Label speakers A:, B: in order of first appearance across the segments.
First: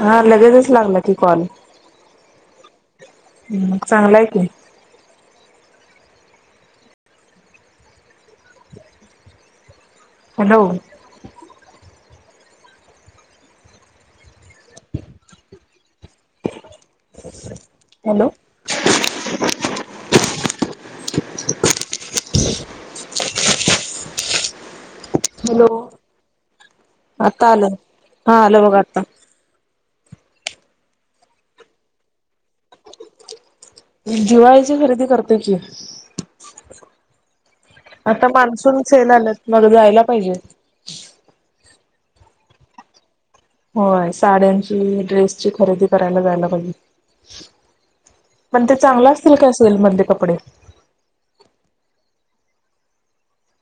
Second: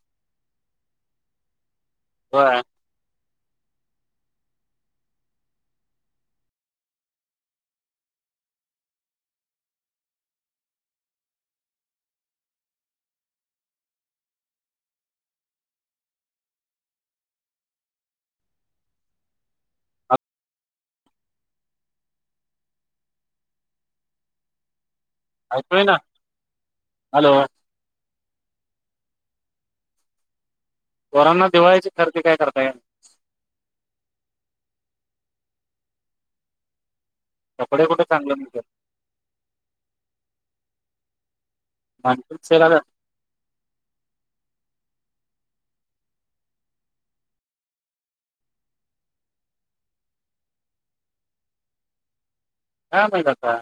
A: हा लगेचच लागला की कॉल.
B: होय
A: मग चांगला हाय की हॅलो हॅलो हॅलो
B: ऐकतोय ना हॅलो
A: आता आलं हा आलं बघा आता
B: पोरांना दिवाळीची खरेदी काय करताय
A: दिवाळीची खरेदी करतोय की
B: कपडे कुठे
A: आता
B: चांगले मिळतात
A: मान्सून सेल आल्यात मग जायला पाहिजेत
B: मान्सून सेल आल्यात
A: होय साड्यांची ड्रेसची खरेदी करायला जायला पाहिजे पण ते चांगल असतील काय सेल मधले कपडे
B: काय माहित आता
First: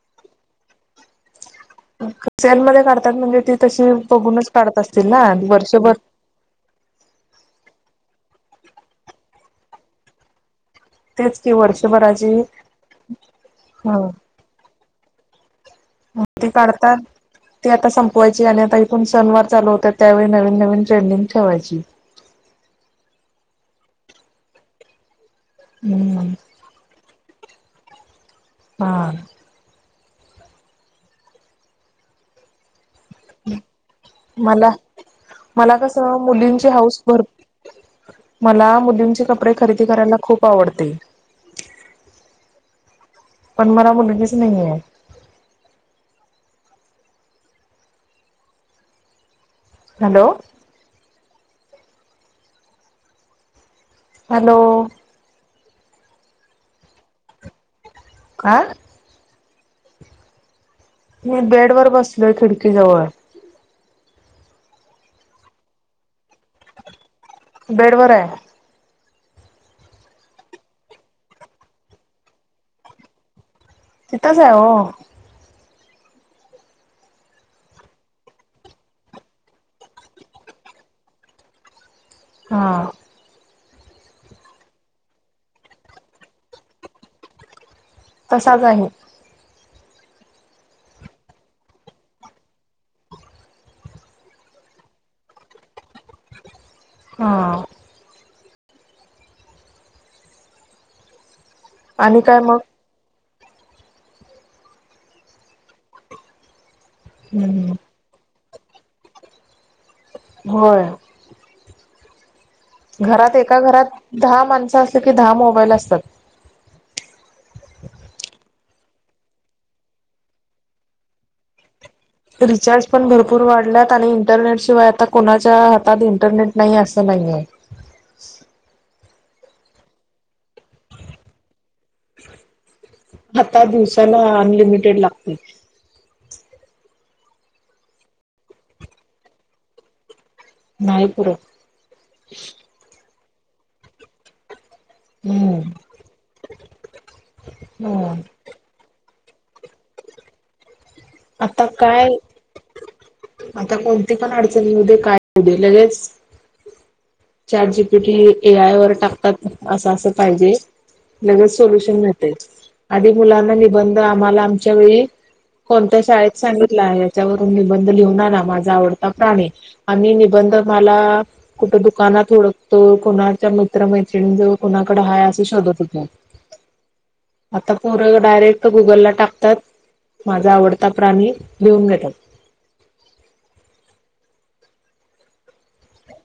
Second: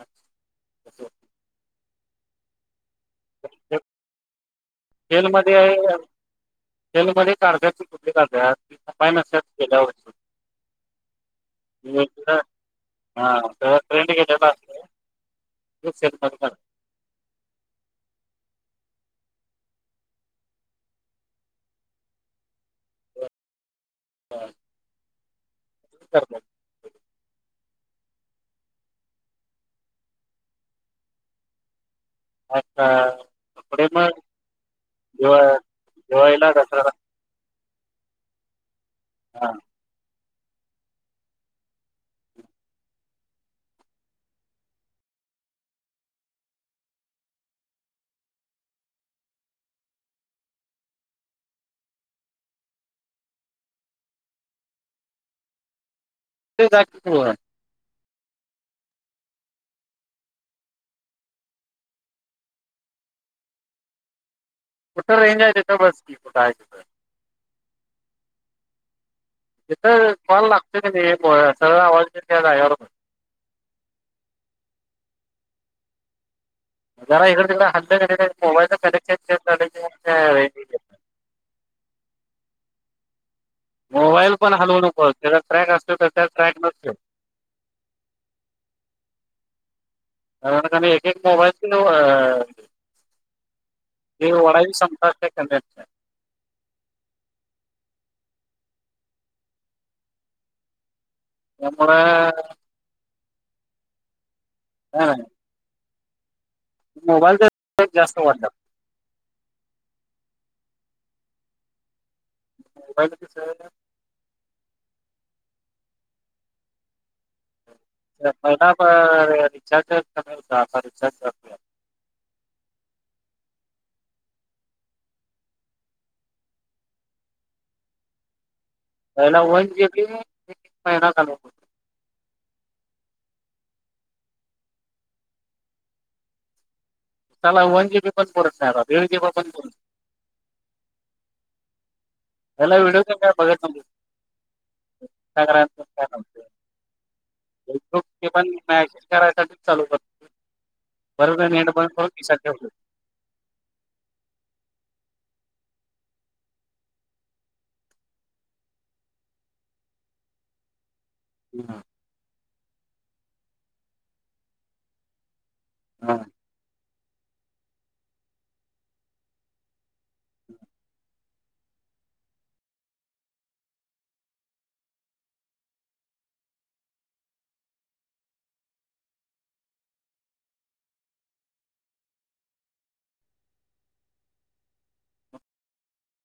A: सेल मध्ये काढत्यात म्हणजे ते तशी बघूनच काढत असतील ना वर्षभर
B: सेल मध्ये काढत्यात ती कुठली काढत्यात जी खपाय नसत्यात त्याच्यावरती
A: तेच की वर्षभराची,
B: हा
A: हा.
B: उगच येडताकणार.
A: तर ती आता संपवायची. आणि आता इथूण सनवार चालू होत्यात, त्यावेळी नवीन नवीन ट्रेंडिंग ठेवायची.
B: बर
A: हम्म. हां.
B: आता. कपडे मग
A: मला,
B: दिवा
A: मला कस
B: दिवाळीला
A: मुलींची
B: दसऱ्याला
A: हाऊस भरपूर मला मुलीनंचे
B: हा
A: कपडे खरेदी करायला खूप आवडते. पण मला मुलगीच नाहीं हाय. हॅलो. हॅलो.
B: तू जा की, मग वर.
A: काय. मी बेड वर बसलोय खिडकीजवळ.
B: कुठं रेंज हाय तिथ बस की, कुठयं हाय तिथ.
A: बेड बर हाय.
B: तिथ कॉल लागतोय कनी, सरळ आवाज येतोय त्या जागेवर बस.
A: तीथच आहे हो.
B: जरा हिकडं तिकडे हालल कनी, मोबाईलच कनेक्शन चेंज झालं की रेंज येत्या मग.
A: हां.
B: मोबाईल पण हलवू नकोस. त्याच ट्रैक असत्यात त्यात. [unintelligible]
A: तसाच आहे.
B: ते नव्ह एक एक मोबाईल पण नेट वडायचं क्षमता असत्या, जरा कमी असत्या.
A: हां.
B: त्यामुळ
A: आणि काय मग?
B: [unintelligible] मोबाईल चा
A: हम्म
B: रिचार्ज जास्त वाढलाय.
A: होय.
B: मोबाईलची
A: घरात एका
B: सवय
A: घरात दहा माणसं असल की, दहा मोबाईल असत्यात.
B: महिना रिचार्ज कमी होता, आता रिचार्ज जास्त हाय.
A: रिचार्ज पण भरपूर वाढल्यात, आणि इंटरनेटशिवाय आता कोणाच्या हातात इंटरनेट नाही असं नाही आहे.
B: पहिला वन जी बी एक एक महिना घालवत होतो.
A: आता दिवसाला अनलिमिटेड लागतय.
B: त्याला वन जी बी पण पुरत नाही, आता दिड जी बी पण
A: नाही पूरत.
B: पहीला व्हिडिओ तेन काय बघत नव्हतीत.
A: हम्म.
B: काय नव्हतं फेसबुक
A: हम्म.
B: ते पण मॅसेज करायच, आणि चालू करत
A: आता काय आता कोणती पण अडचणी येऊ दे, काय होऊ दे लगेच chat G P T, A I वर टाकतात असं असं पाहिजे लगेच
B: ठेवलं
A: सोल्युशन मिळतय. आधी मुलांना निबंध आम्हाला, आमच्या वेळी कोणत्या शाळेत सांगितलं आहे याच्यावरून निबंध लिहून आणा माझा आवडता प्राणी. आम्ही निबंधमाला कुठं दुकानात हुडकतो कोणाच्या मित्र मैत्रीणी जवळ कोणाकडे हाय असं शोधत होतो.
B: [inaudible]
A: आता पोर डायरेक्ट गुगलला टाकतात. माझा आवडता प्राणी लिहून घेतात.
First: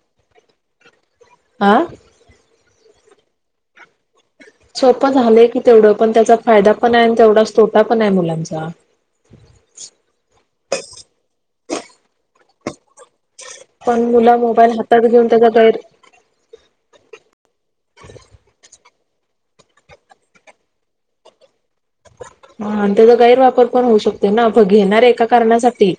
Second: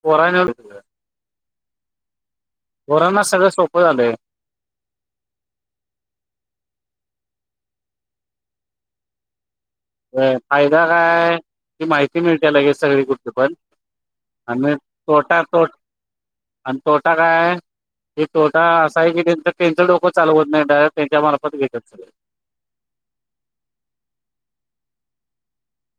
B: पोरांना
A: आं?
B: पोरांना सगळं सोपं झालंय.
A: सोपं झालंय की तेवढं पण त्याचा फायदा पण आय आणि तेवढाच तोटा पण आय मुलांचा.
B: फायदा काय की माहिती मिळतिया लगेच सगळी कुठली पण.
A: पण मुलं
B: आणि
A: मोबाईल हातात घेऊन
B: तोटा
A: त्याचा
B: तोट
A: गैर
B: आणि तोटा काय? हे तोटा असा हाय की त्यांच त्यांचं डोकं चालवत नायत डायरेक्ट त्यांच्या मार्फत घेतात सगळ.
A: हा आणि त्याचा गैरवापर पण होऊ शकतो ना आपण घेणार एका कारणासाठी.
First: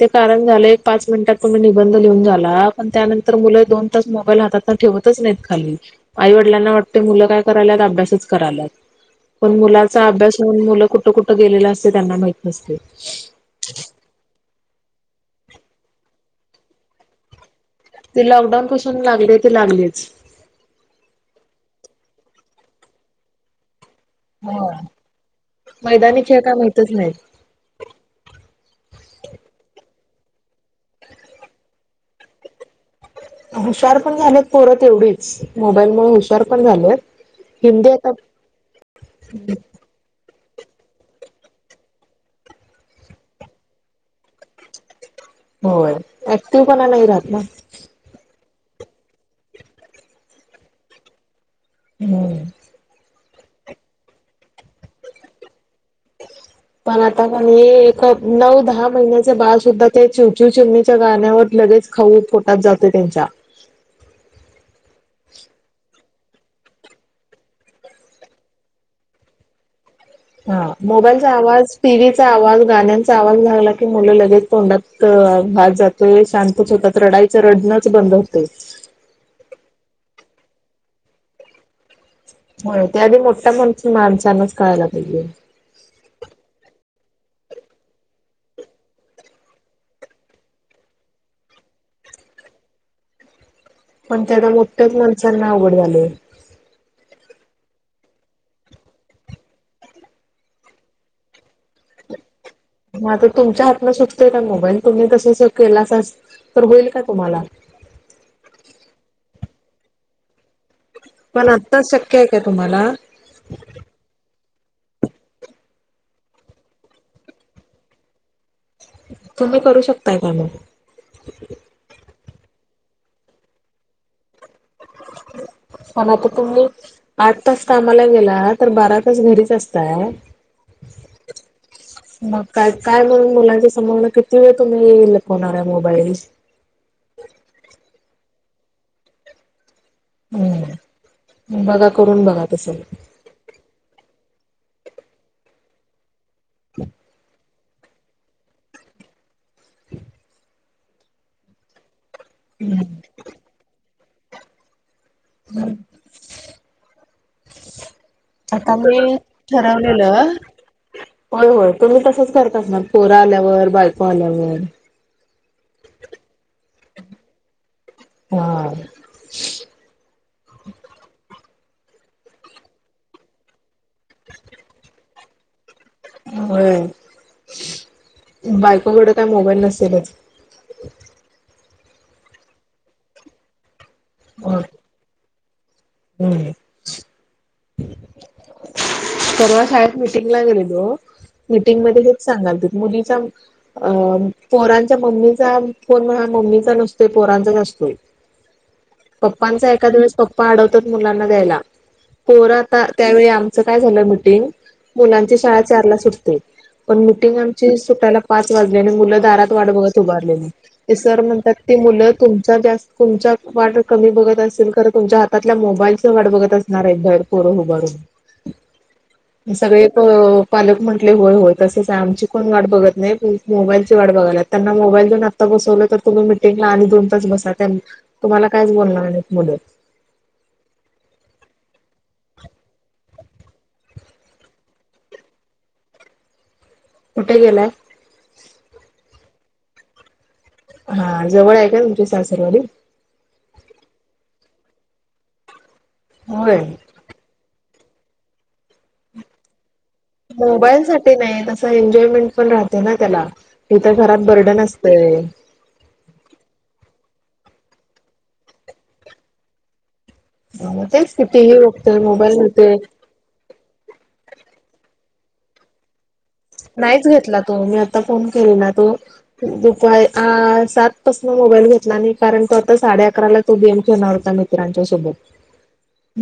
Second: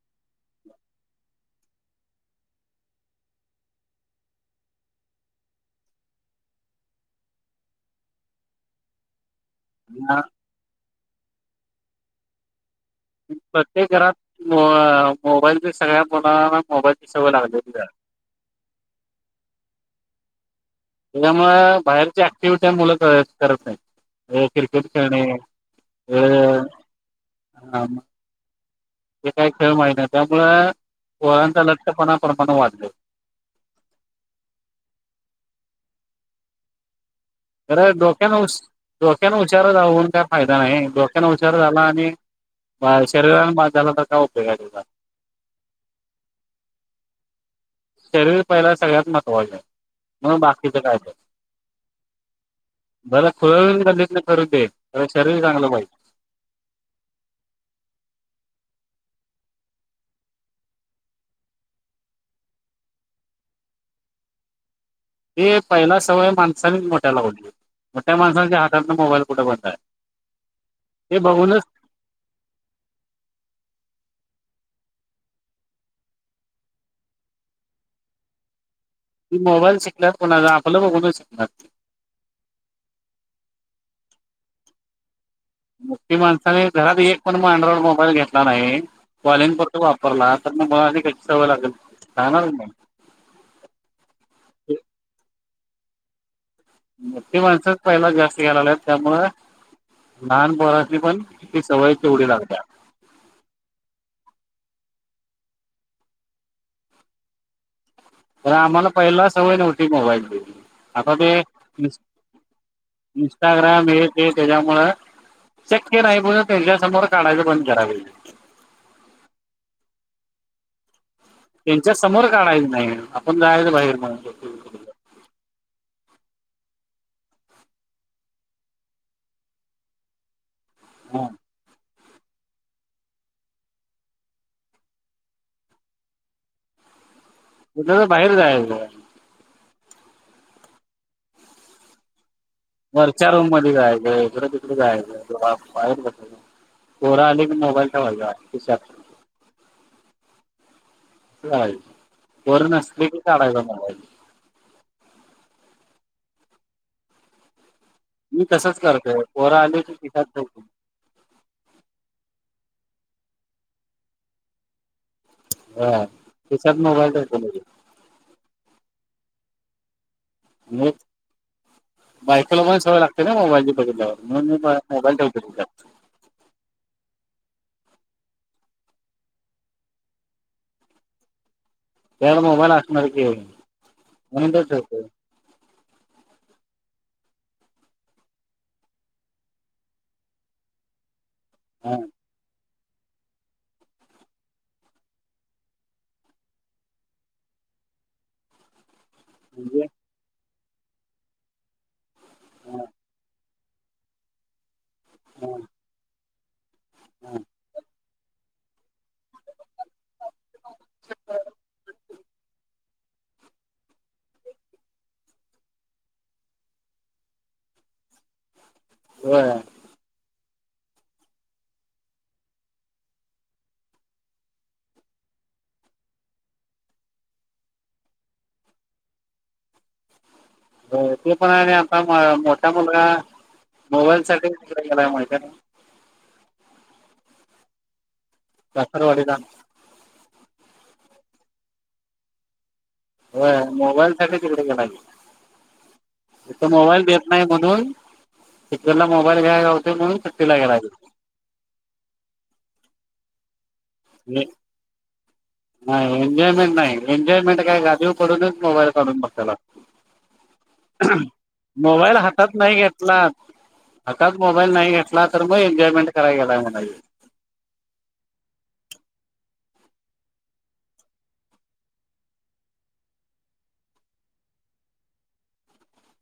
A: ते कारण झालंय एक पाच मिनिटात तुम्ही निबंध लिहून झाला पण त्यानंतर मुलं दोन तास मोबाईल हातात ठेवतच नायत खाली आई वडिलांना वाटतय मुलं काय करायल्यात अभ्यासच करायल्यात. पण मुलाचा
B: सगळं आणि
A: अभ्यास होऊन मुलं कुठं कुठं गेलेल असते त्यांना माहीत नसते.
B: प्रत्येक घरात मो- मोबाईलची सगळ्या मुलांना मोबाईलची सवय लागलेलीच हाय.
A: ते लॉकडाऊन पासून लागले ते लागलेच.
B: त्याच्यामुळ बाहेरची ऍक्टिव्हटी मुलं करत नायत. हे क्रिकेट खेळणे
A: मैदानी खेळ काय माहितच नाही
B: अं हे काही खेळ माहित नायत त्यामुळ पोरांचा लठ्ठपणा प्रमाण वाढलय.
A: हुशार पण झालेत पोरं तेवढीच मोबाईल मुळं हुशार पण झालेत.
B: खर
A: हिंदी आता
B: डोक्यां हुश डोक्यानं हुशार राहून काय फायदा नाय. डोक्यान हुशार झाला आणि शरीराने बाद झाला तर काय उपयोग आय त्याचा.
A: होय ऍक्टिवपणा नाही राहत ना.
B: शरीर पहिला सगळ्यात महत्वाच म बाकीच कायपण.
A: हम्म.
B: बरं खुळ हून गल्लीतन फिरूद खरं शरीर चांगलं पाहिजे.
A: पण आता क नी एक नऊ दहा महिन्याच बाळ सुद्धा ते चिवचूव चिमणीच्या गाण्यावर लगेच खाऊ पोटात जातोय त्यांच्या.
B: ते पहिला सवय माणसांनी मोठ्या लावली. मोठ्या माणसाच्या हातात मोबाईल कुठ बंद आय.
A: हा मोबाईलचा आवाज टीव्हीचा आवाज गाण्यांचा आवाज लागला की मुलं लगेच तोंडात भात जात तोय शांतच होतात रडायचं रडणच बंद होतय.
B: ती मोबाईल शिकल्यात कोणाच आपलं बघूनच शिकनार.
A: होय ते आधी मोठा माण माणसांनाच कळायला पाहिजे.
B: मोठी माणसाने घरात एक पण म अँड्रॉइड मोबाईल घेतला नाय कॉलिंग पुरता वापरला तर मग मुलाना कशी सवय लागल लागणारच नाय.
A: पण ते आता मोठ्याच माणसांना अवघड झालय.
B: मोठी माणसच पहिला जास्त घ्या लागल्यात त्यामुळं लहान पोरास्नी पण ती सवय तेवढी लागल्या.
A: हा तर तुमच्या हातनं सुटतोय का मोबाईल तुम्ही तस ज केलासा तर होईल का तुम्हाला?
B: व्हय आम्हाला पहिला सवय नव्हती मोबाईलची. आता ते
A: पण आत्ताच शक्य आहे का तुम्हाला
B: इन्स्टाग्रांम हे ते त्यांच्यामुळे शक्यं नाहीं बणं त्यांच्या समोर काढायचं बंद करायलां पाहिजे.
A: तुम्हीं करूं शकतांय कां मंग?
B: त्यांच्या समोर काढायचं नाहीं आपणं जायचं बाहेर म्हं बं
A: हं पणं आंता तुम्हीं आंठ तांस कामांला गेलां तरं बारां तांस घरीच असतांय
B: हां
A: मंग कायं कायं म्हणूंन मुलांच्या समोरला किती वेळं तुम्हीं येलं फणांर आहे मोबाईल
B: जरां बाहेर जायचं
A: हम्मं बघां करूंन बघां तसं
B: चर्च्या रूंम मध्यें जांय इडे तिकडे जांय बाहे बघं पोरां आले की मोबाईल ठेवायचं
A: हं
B: चाललं वरूंण असले की कांढाला बरं
A: हम्मं आंता
B: तसंच
A: मी
B: करतोय पोरं आले की खिशात
A: ठरवलेलं
B: ठेवतो
A: होयं होयं तुम्हीं तसंच करतं असणारं पोरं आल्यांवर बायको आल्यांवर
B: हां खिशातं मोबाईल ठेवतो मी भी
A: हां
B: हम्मं बायकोला पणं संवय लागते नां मोबाईल बल्यांवर म्हूंन मी मोबाईल ठेवं
A: होयं बायकोकडे कायं मोबाईल नसेलचं
B: त्यांला मोबाईल असणारं की म्हंणचं होतो
A: हम्मं पर्वा शाळेंत मिटिंग लां गेले ते मिटिंग
B: हा
A: मध्यें सांगाल ते मुलींचा अं पोहरांच्या मम्मीचां फोन हां मम्मीचा नसतोय पोहरांचाच असतो
B: हम्मं
A: पप्पांचा एकां दिवसं पप्पां आडवतोत मुलांना द्यायंला पोरं आंता त्यांवेळी आं ते कायं झालं माहिती आहे मुलां शाळां चार लां सुटते मिटीग आमची सुटांयला पांच वाजल्यां आणि मुलं दारांत वाटतं बघतं उभारलेली सरं म्हणतांत ती मुलं तुमच्या जास्तं तुमच्या वाटतं कमी बघतं असेल तरं तुमच्या हातं मतलब मोबाईलच वाटतं बघतं असणारं आहे बाहेर पोरो उभारूंन
B: होय
A: सगळें कडं पालंक म्हटले होयं होयं तसंच आहे आमची कोणं वाटतं बघतं नाहीं मोबाईलची वाटतं बघालांत त्यांना मोबाईल द बसवलं तरं तुम्हीं मिटिंगला आणि दोन तांस बसां त्यां तुम्हांला कायचं बोलणारं नाहीं मुलं
B: हो ते पणं आणि आंता मोठा मुलंगा मोबाईल साठी विकला गेलां माहिती
A: कुठे गेलांय
B: सासंर वाडीलां
A: हां जवळं आहे कां तुमची सासंरवाडी
B: हो मोबाईल साठी तिकडे गेलां तो
A: होय
B: इथं मोबाईल देतं देतं नाहीं म्हणूंन तीथन मोबाईल घ्यायला म्हणून सुट्टीला गेला
A: मोबाईल सांठी नाहीं तसं एन्जॉयमेंट पणं राहते नां त्यांला तिथं घरांत बर्डन असतंय
B: नाहीं एनजॉयमेंट नाहीं एन्जॉयमेंट कायं गादी पडूनचं मोबाईल काढूंन बघांयलागतं
A: [unintelligible] मोबाईल घेतोय,
B: ला, हकाच मोबाईल नाही घेतला तर, मग एनजॉयमेंट
A: नाहीच घेतला तो मी, आता फोन केले ना तो, दुपारी सात पासन मोबाईल घेतला नाही. कारण तो आता साडे अकराला तो, गेम खेळणार होता मी रांच्या सोबत,
B: [inaudible]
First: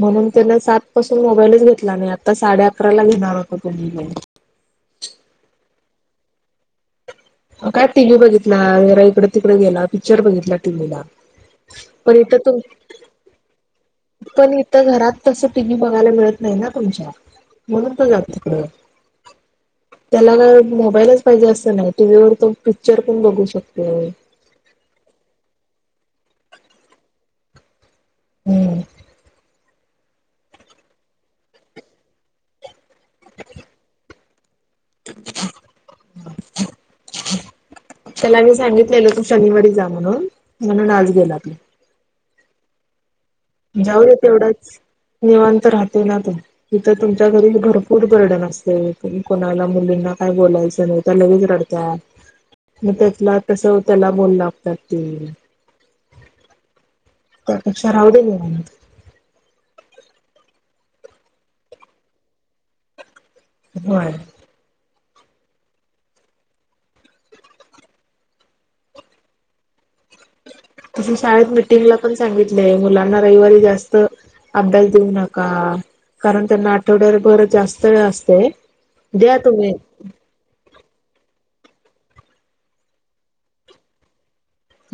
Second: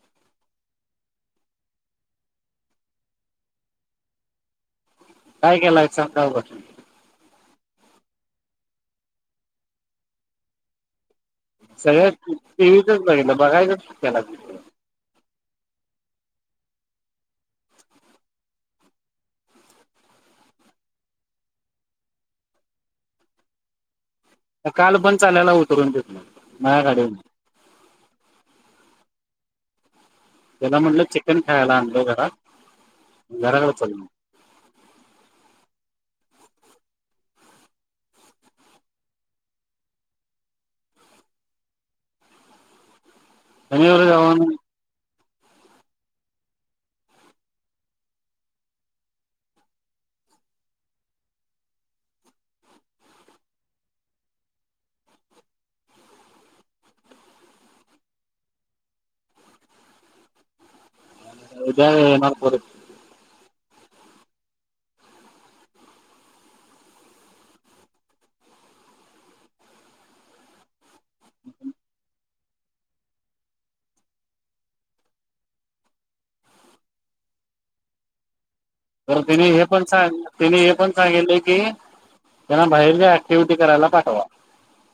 A: म्हणून, त्यांन सात पासून मोबाईलच घेतला नाही, आता साडे अकरा ला घेणार होता तो. [inaudible]
B: काय केलाय स सकाळ,
A: काय टीव्ही बघितला, जरा इकडे तिकडे गेला, पिक्चर बघितला टीव्हीला,
B: सगळ्यात
A: पण इथं तुम
B: टीव्हीचच बघितलं, बघायचंला,
A: पण इथ घरात तसं टी व्ही बघायला मिळत नाही ना तुमच्या, म्हणून तो जातो तिकडं, त्याला काय, मोबाईलच पाहिजे असं नाही, टी व्ही वर तो पिक्चर पण बघू शकतो.
B: आता काल पण चालयला उतरूनतो, माझ्या गाडी वरण,
A: हम्म,
B: त्याला म्हटलं, चिकन खायला आणलो, घरा घराकडे चल,
A: [unintelligible] त्याला मी सांगितलेलो तू शनिवारी जा म्हणून, म्हणून आज गेला तो, जाऊ
B: शनिवारी
A: दे,
B: जाऊन
A: तेवढाच निवांत राहतील ना तू, तिथं, तुमच्या घरी भरपूर बर्डन असते, तुम्ही कोणाला, मुलींना काय बोलायचं नाही त्या लगेच रडत मग, त्यातला कस त्याला बोल लागतात, ते, त्यापेक्षा राहुदे निवांत,
B: उद्या येणार परत.
A: होय, तसं, शाळेत मिटिंगला पण सांगितलेय, मुलांना रविवारी जास्त अभ्यास देऊ नका, कारण त्यांना आठवड्या बर जास्त वेळ असते.
B: तर,
A: द्या
B: तिने हे
A: तुम्ही
B: पण सांग त्यांनी हे पण सांगितले की, त्यांना बाहेरच्या ऍक्टिव्हटी, करायला पाठवा.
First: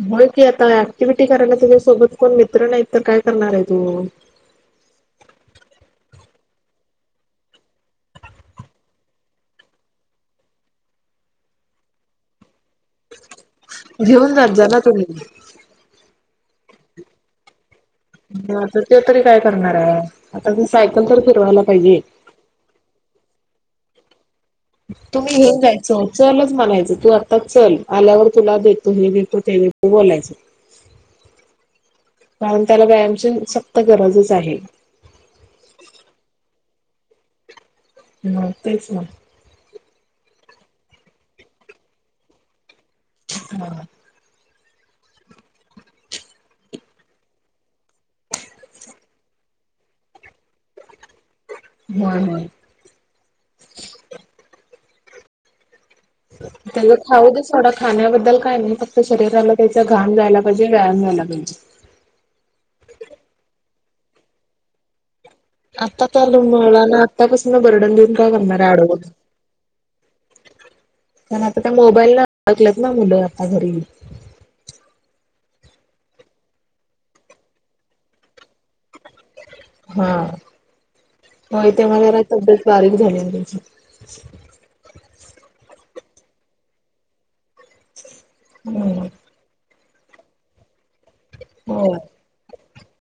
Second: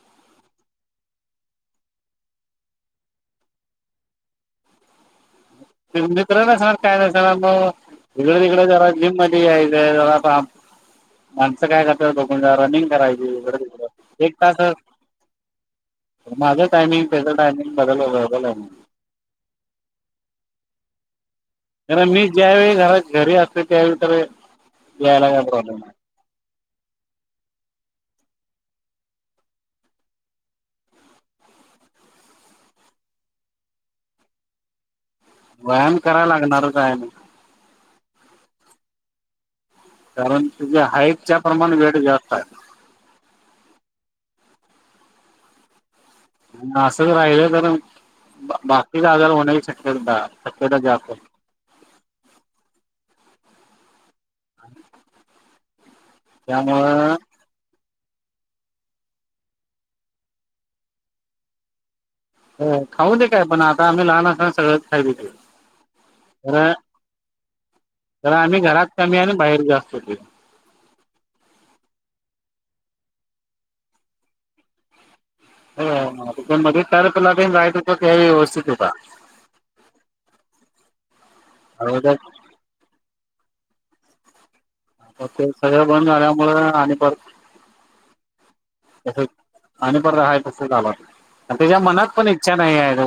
A: हो, की आता ऍक्टिव्हटी करायला तुझ्या सोबत कोण मित्र, नाहीत तर काय करणार आहे तू,
B: [unintelligible] काय नाहीसणार म, हिकडं, तिकडं जरा जिम मदी, यायचं जरा माणसं काय करतात, जा रनिंग करायची, इकडे -तिकडे एक
A: घेऊन जात
B: तास
A: जा ना तुम्ही.
B: माझं टायमिंग त्याचा, टाइमिंग,
A: आता, ते तरी काय करणार आहे, आता ती सायकल तर फिरवायला, पाहिजे.
B: करणं, मी ज्या वेळी घरात, घरी असतो त्यावेळी तर, यायला
A: तुम्ही
B: काय
A: घेऊन
B: प्रॉब्लेम नाही
A: जायचं. चलच म्हणायचं, तू आता चल, आल्यावर तुला देतो हे, देतो ते देतो तू बोलायच.
B: [unintelligible]
A: कारण त्याला, व्यायामची सक्त गरजच आहे.
B: व्यायाम कराला, लागणार च आहे आणि,
A: मग तेच ना,
B: कारण, तुझ्या हाईटच्या प्रमाणे वेट जास्त आहे.
A: हम,
B: आणि, असच राहिलं तर, बाकीचा आजार होण्याची शक्य शक्यता जास्त,
A: होय, होय,
B: हा,
A: त्याला खाऊ दीसला, खाण्याबद्दल काय नाही फक्त शरीराला त्याचा घाण जायला पाहिजे व्यायाम झाला पाहिजे.
B: खाऊ दे काय पण आता आम्ही लहान असताना सगळं खाईत होतो.
A: आता तर मुलाना आतापासून बर्डन देऊन का
B: तर आम्ही
A: करणारऱे
B: घरात
A: आडवं.
B: कमी आणि बाहेर जास्त होते.
A: कारण आता त्या मोबाईलला आडकलत ना मुलं आता घरी
B: [inaudible]
A: हा हो तेव्हा
B: अगोदर
A: जरा तब्येत बारीक झाली ना तुची.
B: मग ते सगळं बंद झाल्यामुळे आणि ब
A: हम्म!
B: आणि पण रा तसं झाला, आणि त्याच्या
A: होय.
B: मनात पण इच्छा नाही आहे.